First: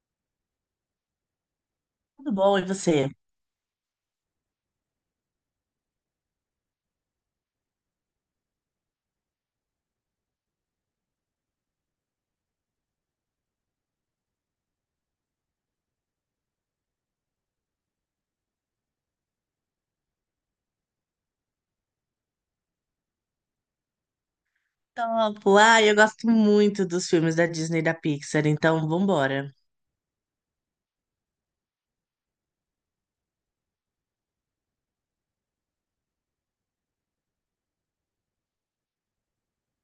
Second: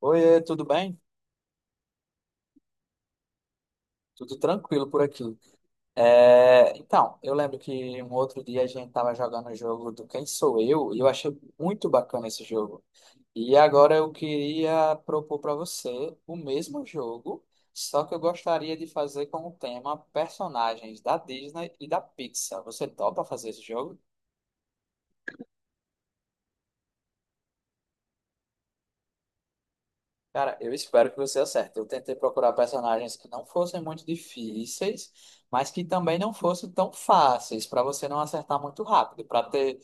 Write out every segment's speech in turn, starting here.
Oi, tudo bem? Tudo bom, e você? Tudo tranquilo por aqui. Eu lembro que um outro dia a gente estava jogando o jogo do Quem Sou Eu e eu achei muito bacana esse jogo. E agora eu queria propor para você o mesmo jogo, só que eu gostaria de fazer com o tema personagens da Disney e da Pixar. Você topa fazer esse jogo? Topo. Eu gosto muito dos filmes da Disney e da Pixar, então vambora. Um Cara, eu espero que você acerte. Eu tentei procurar personagens que não fossem muito difíceis, mas que também não fossem tão fáceis, para você não acertar muito rápido, para ter um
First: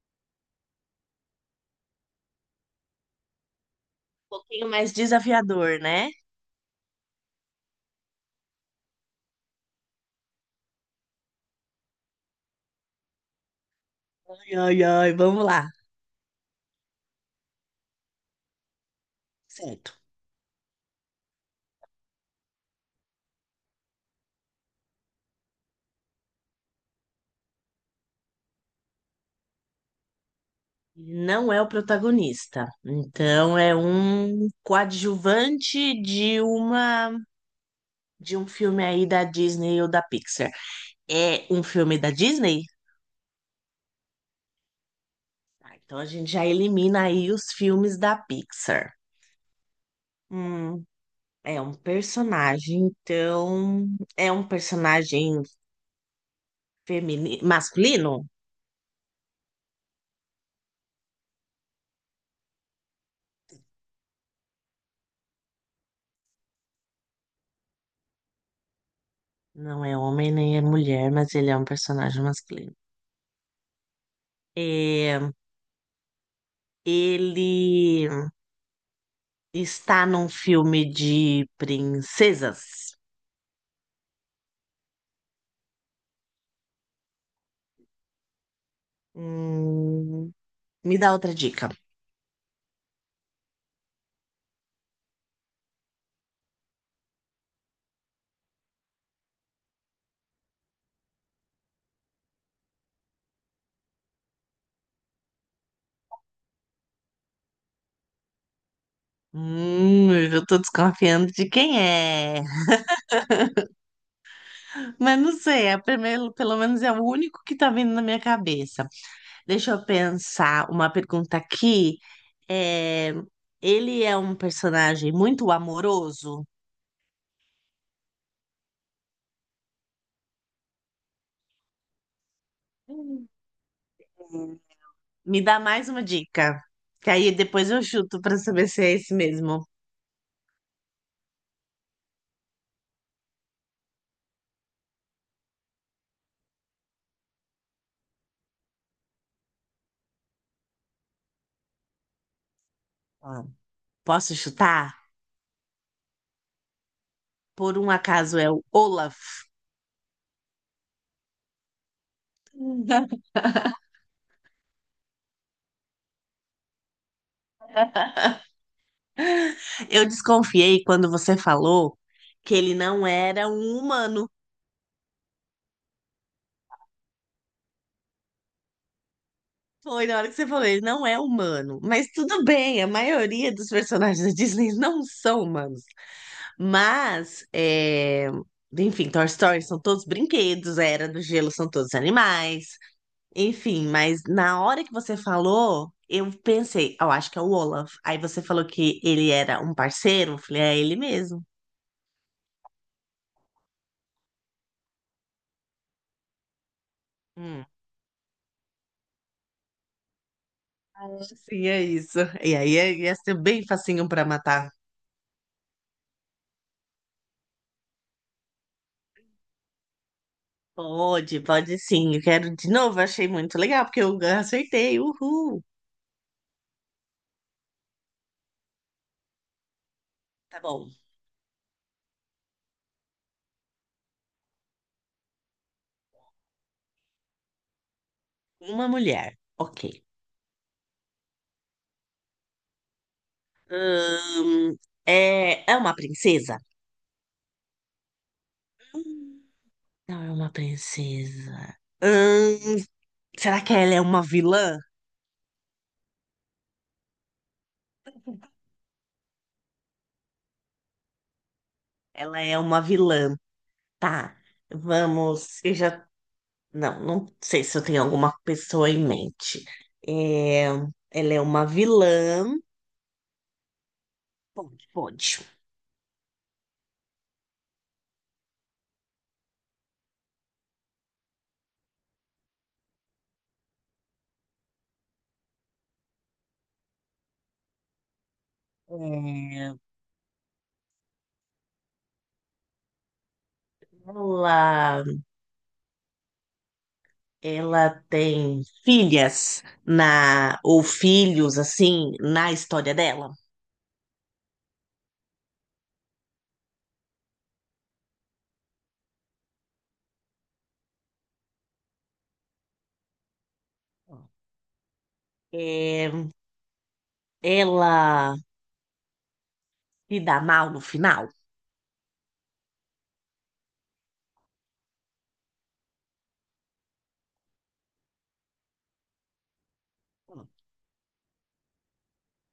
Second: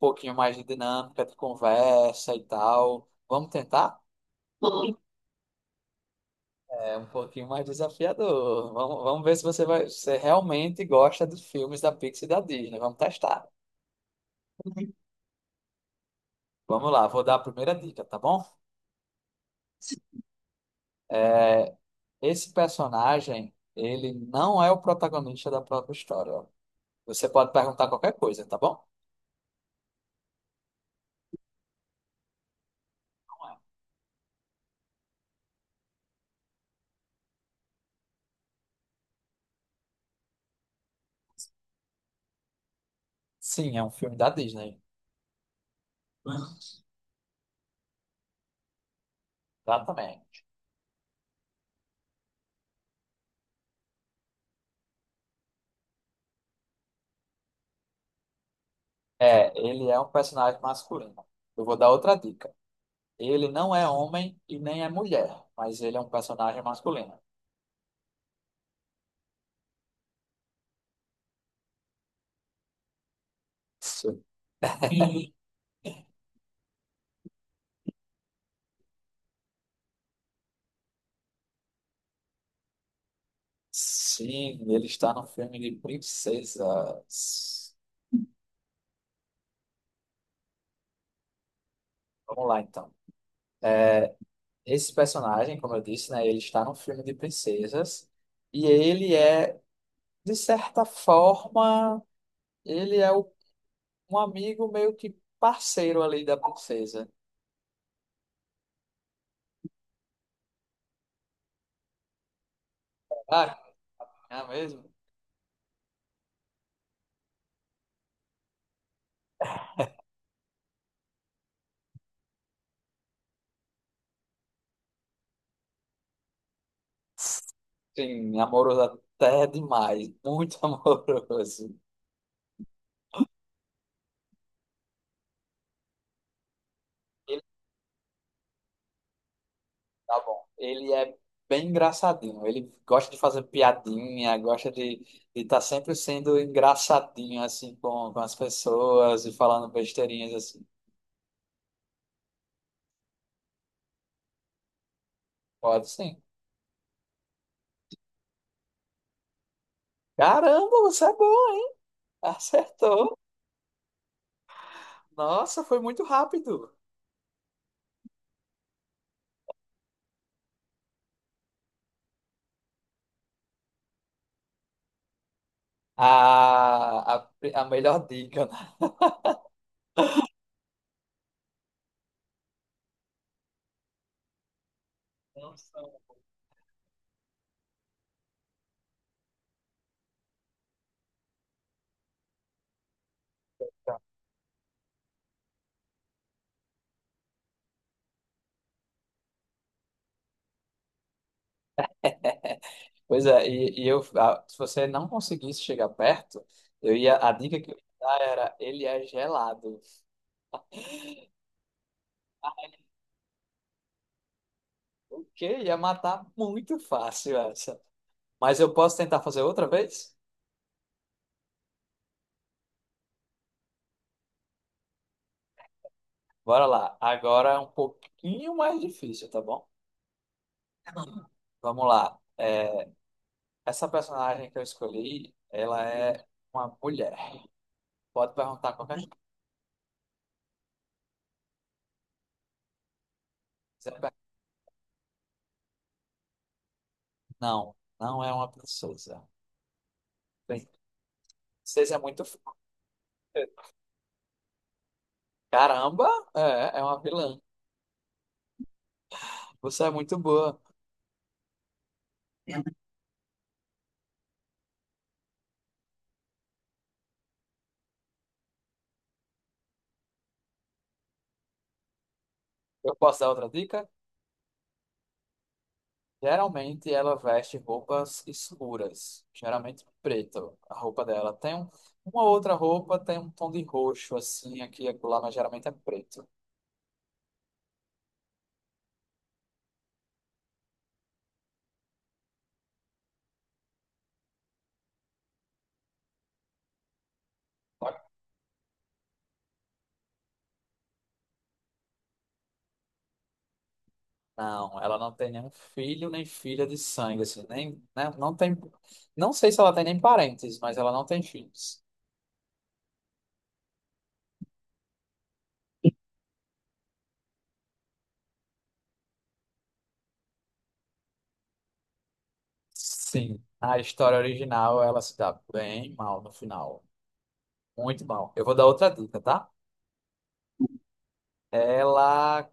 pouquinho mais de dinâmica de conversa e tal. Vamos tentar? pouquinho mais desafiador, né? É um pouquinho mais desafiador. Vamos ver se você vai, se você realmente gosta dos filmes da Pixar e da Disney. Vamos testar. Ai, ai, ai, vamos lá. Vamos lá, vou dar a primeira dica, tá bom? Certo. É, esse personagem, ele não é o protagonista da própria história. Você pode perguntar qualquer coisa, tá bom? Não é o protagonista, então é um coadjuvante de um filme aí da Disney ou da Pixar. É um filme da Disney? Sim, é um filme da Disney. Tá, então a gente já elimina aí os filmes da Pixar. Exatamente. Hum, é um personagem, então é um personagem feminino, masculino? É, ele é um personagem masculino. Eu vou dar outra dica. Ele não é homem e nem é mulher, mas ele é um personagem masculino. Não é homem nem é mulher, mas ele é um personagem masculino. Sim, É, Ele está num filme de princesas. Sim, ele está no filme de princesas. Hum, me dá outra dica. Vamos lá, então. Esse personagem, como eu disse, né, ele está no filme de princesas e de certa forma, ele é o um amigo meio que parceiro ali da princesa. Eu tô desconfiando de quem é. Ah, é mesmo? Mas não sei, primeiro, pelo menos é o único que tá vindo na minha cabeça. Deixa eu pensar uma pergunta aqui. É, Ele é um personagem muito amoroso? Sim, amoroso até demais, muito amoroso. Hum. Me dá mais uma dica, que aí Ele depois eu chuto pra saber se é esse mesmo. tá bom. Ele é bem engraçadinho. Ele gosta de fazer piadinha, gosta de estar sempre sendo engraçadinho assim com as pessoas e falando besteirinhas assim. Ah. Posso chutar? Pode sim. Por um acaso é o Olaf. Caramba, você é boa! Acertou! Nossa, foi muito rápido. Eu desconfiei quando você falou que ele não era um humano. A, a, a melhor dica, né? Foi na hora que você falou, ele não é humano. Mas tudo bem, a maioria dos personagens da Disney não são Não humanos. são. Mas, é, Enfim, Toy Story são todos brinquedos, a Era do Gelo são todos animais. Enfim, mas na hora que você falou, eu pensei, eu acho que é o Olaf. Aí você falou que ele era um parceiro, eu falei, é ele mesmo. Pois é, e eu, se você não conseguisse chegar perto, a dica Hum. que eu ia dar era, ele é gelado. Sim, é isso. E aí ia ser bem facinho pra matar. O quê? Ia matar muito fácil essa. Mas eu posso tentar fazer outra vez? Pode, pode sim. Eu quero de novo, eu achei muito legal, porque eu acertei. Uhul. Bora lá. Agora é um pouquinho mais difícil, tá bom? Tá bom. Tá Vamos lá. Essa personagem que eu escolhi, ela é uma mulher. Pode perguntar Uma qualquer coisa que mulher. Ok. quiser. Hum, é, é uma princesa? Não, não é uma princesa. Hum, Não é uma Bem, princesa. princesa é muito forte. Hum, será que ela é uma vilã? Caramba, é, é uma vilã. Você é muito boa. Ela é uma vilã. Tá, vamos. Eu já. Não, não sei se eu tenho alguma pessoa em mente. É, Ela é uma vilã. Eu posso dar outra dica? Pode, pode. Geralmente ela veste roupas escuras, geralmente preto. A roupa dela tem um- Uma outra roupa, tem um tom de roxo assim aqui e acolá, mas geralmente é preto. É, ela, Ela tem filhas na, ou filhos, assim, na história dela. Não, ela não tem nenhum filho nem filha de sangue, assim, nem, né, não tem, não sei se ela tem nem parentes, mas ela não tem filhos. É, Ela se dá mal no final. Sim, a história original ela se dá bem mal no final, muito mal. Eu vou dar outra dica, tá? Ela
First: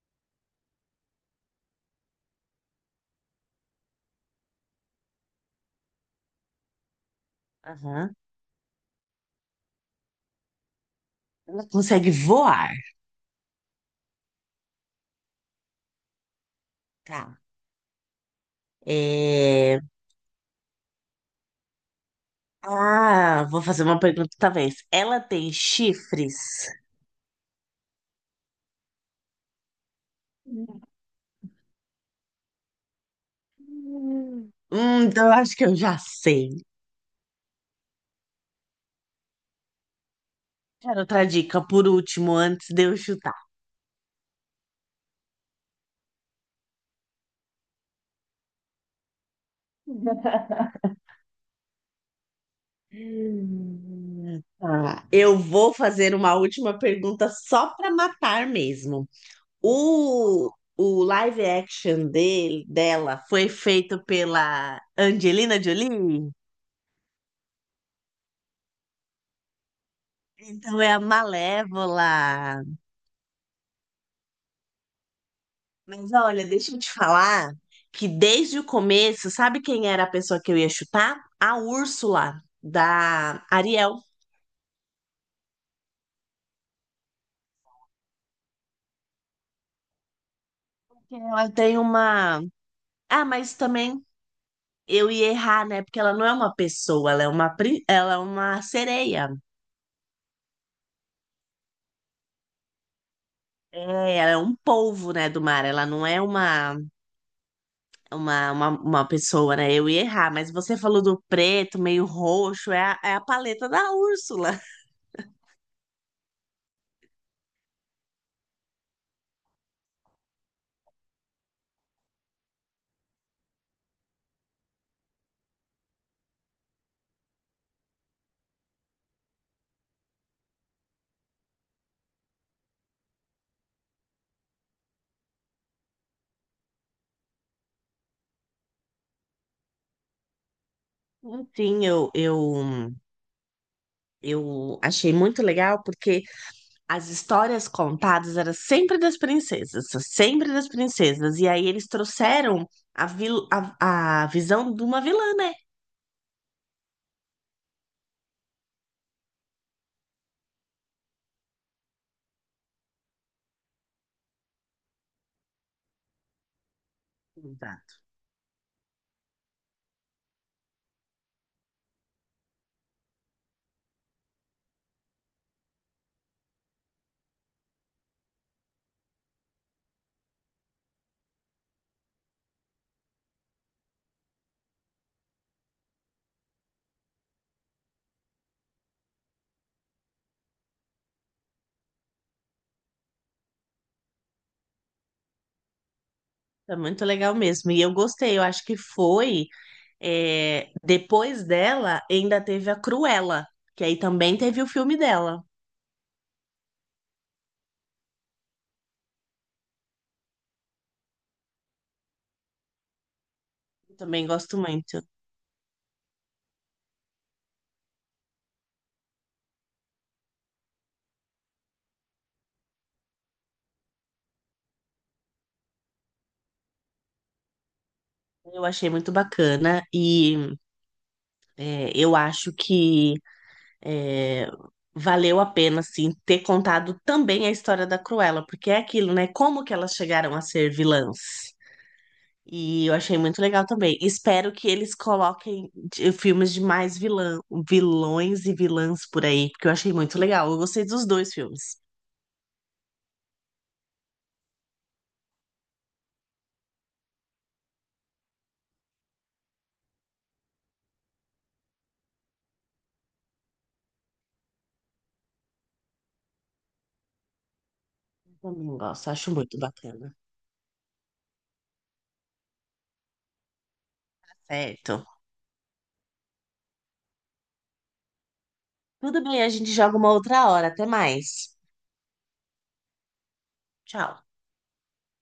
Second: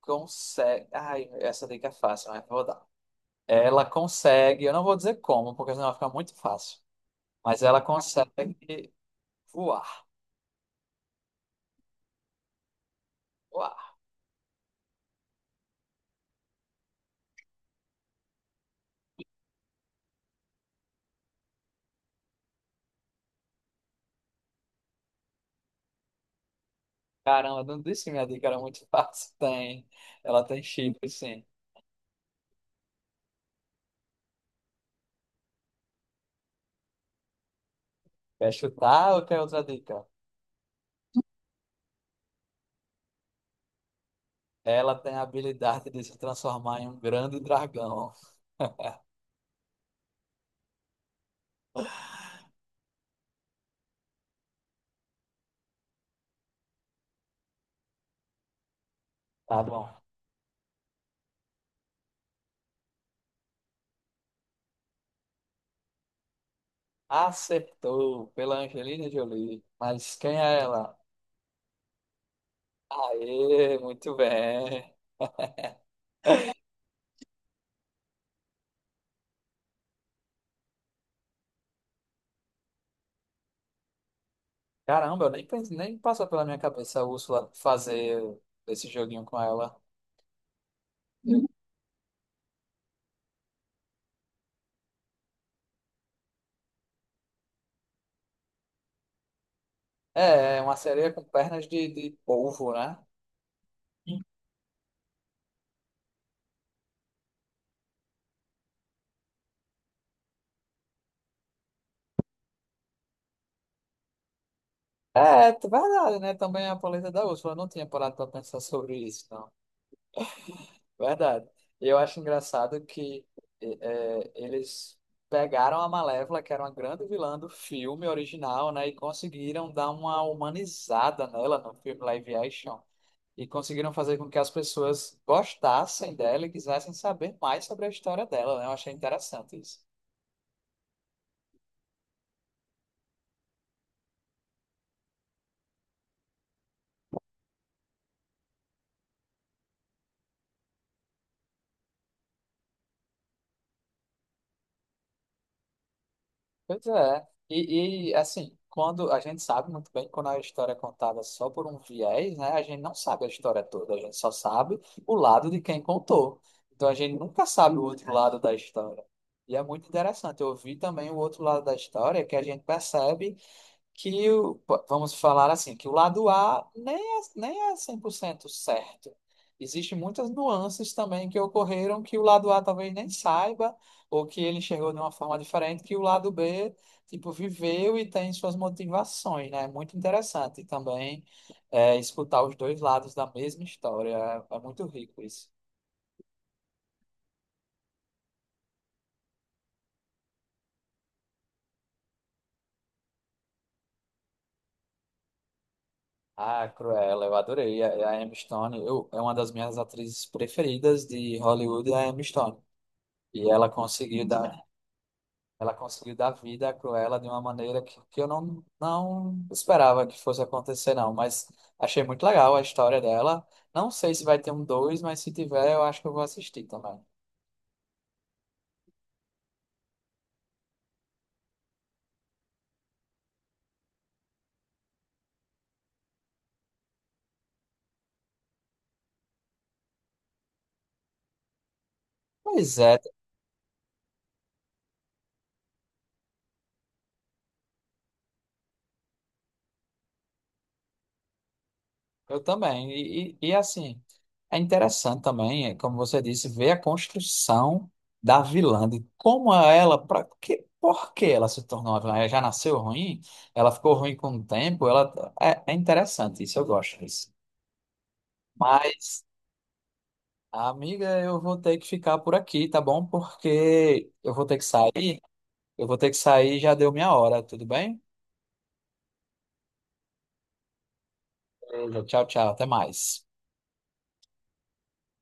consegue. Ai, essa dica é fácil, mas vou dar. Ela consegue, eu não vou dizer como, porque senão vai ficar muito fácil. Mas ela Aham. consegue voar. Ela consegue voar. Voar. Tá. É, Ah, vou fazer uma pergunta talvez. Ela tem chifres? Caramba, não disse que minha dica era muito fácil. Tem. Ela tem Hum. chifre, sim. Então eu acho que eu já sei. Quer chutar ou quer outra dica? Quero outra dica por último, antes de eu chutar. Ela tem a habilidade de se transformar em um grande dragão. Tá. Eu vou fazer uma última pergunta só para matar mesmo. Tá bom. O, o live action dele, dela foi feito pela Angelina Jolie? Acertou pela Angelina Jolie. Mas quem é Então é ela? a Malévola. Aê, muito bem. Mas olha, deixa eu te falar que desde o começo, sabe quem era a pessoa que eu ia chutar? A Úrsula, da Ariel. Caramba, eu nem, pens- nem passou pela minha cabeça a Úrsula fazer esse joguinho com ela. Uhum. Ela tem uma. Ah, mas também eu ia errar, né? Porque ela não é uma pessoa, ela é uma, ela é uma sereia. É, é uma sereia com pernas de polvo, né? É, ela é um polvo, né, do mar. Ela não é uma pessoa, né? Eu ia errar, mas você falou do preto, meio roxo, é a, é a paleta da Úrsula. É, verdade, né? Também a polenta da Úrsula. Eu não tinha parado para pensar sobre isso, não. Verdade. E eu acho engraçado que eles pegaram a Malévola, que era uma grande vilã do filme original, né? E conseguiram dar uma humanizada nela no filme live action. E conseguiram fazer com que as pessoas gostassem dela e quisessem saber mais sobre a história dela, né? Eu achei interessante isso. Enfim, eu, eu, eu achei muito legal porque. As histórias contadas eram sempre das princesas, sempre das princesas. E aí eles trouxeram a visão de uma vilã, né? Pois é. E assim, quando a gente sabe muito bem quando a história é contada só por um viés, né? A gente não sabe a história toda, a gente só sabe o lado de quem contou. Então a gente nunca sabe o Exato. outro lado da história. E é muito interessante. Eu vi também o outro lado da história que a gente percebe que vamos falar assim, que o lado A nem é 100% certo. Existem muitas nuances também que ocorreram que o lado A talvez nem saiba, ou que ele enxergou de uma forma diferente, que o lado B, tipo, viveu e tem suas motivações, né? É muito interessante também escutar os dois lados da mesma história. É, é muito rico isso. É muito legal mesmo. E eu gostei, eu acho que foi. É, depois dela, ainda teve a Cruella, que aí também teve o filme dela. Ah, Cruella, eu adorei. A Emma Stone, eu, é uma das minhas atrizes preferidas de Hollywood, é a Emma Stone. E ela Eu também conseguiu gosto dar muito. Ela conseguiu dar vida à Cruella de uma maneira que eu não esperava que fosse acontecer, não. Mas achei muito legal a história dela. Não sei se vai ter um dois, mas se tiver, eu acho que eu vou assistir também. Eu achei muito bacana. Eu acho que é, valeu a pena, sim, ter contado também a história da Cruella, porque é aquilo, né? Como que elas chegaram a ser vilãs? Pois E eu é, achei muito legal também. Espero que eles coloquem filmes de mais vilã, vilões e vilãs por aí, porque eu achei muito legal. Eu gostei dos dois filmes. eu também. E assim, é interessante também, é, como você disse, ver a construção da vilã, de como por que ela se tornou uma vilã? Ela já nasceu ruim? Ela ficou ruim com o tempo? É interessante isso, eu gosto disso. Eu também gosto, Mas, acho muito bacana. amiga, eu vou ter que ficar por aqui, tá bom? Porque eu vou ter que Certo. sair. Eu vou ter que sair, já deu minha hora, tudo bem? Tudo bem, a gente joga uma outra hora. Até mais. Então, tchau, tchau, até mais. Tchau.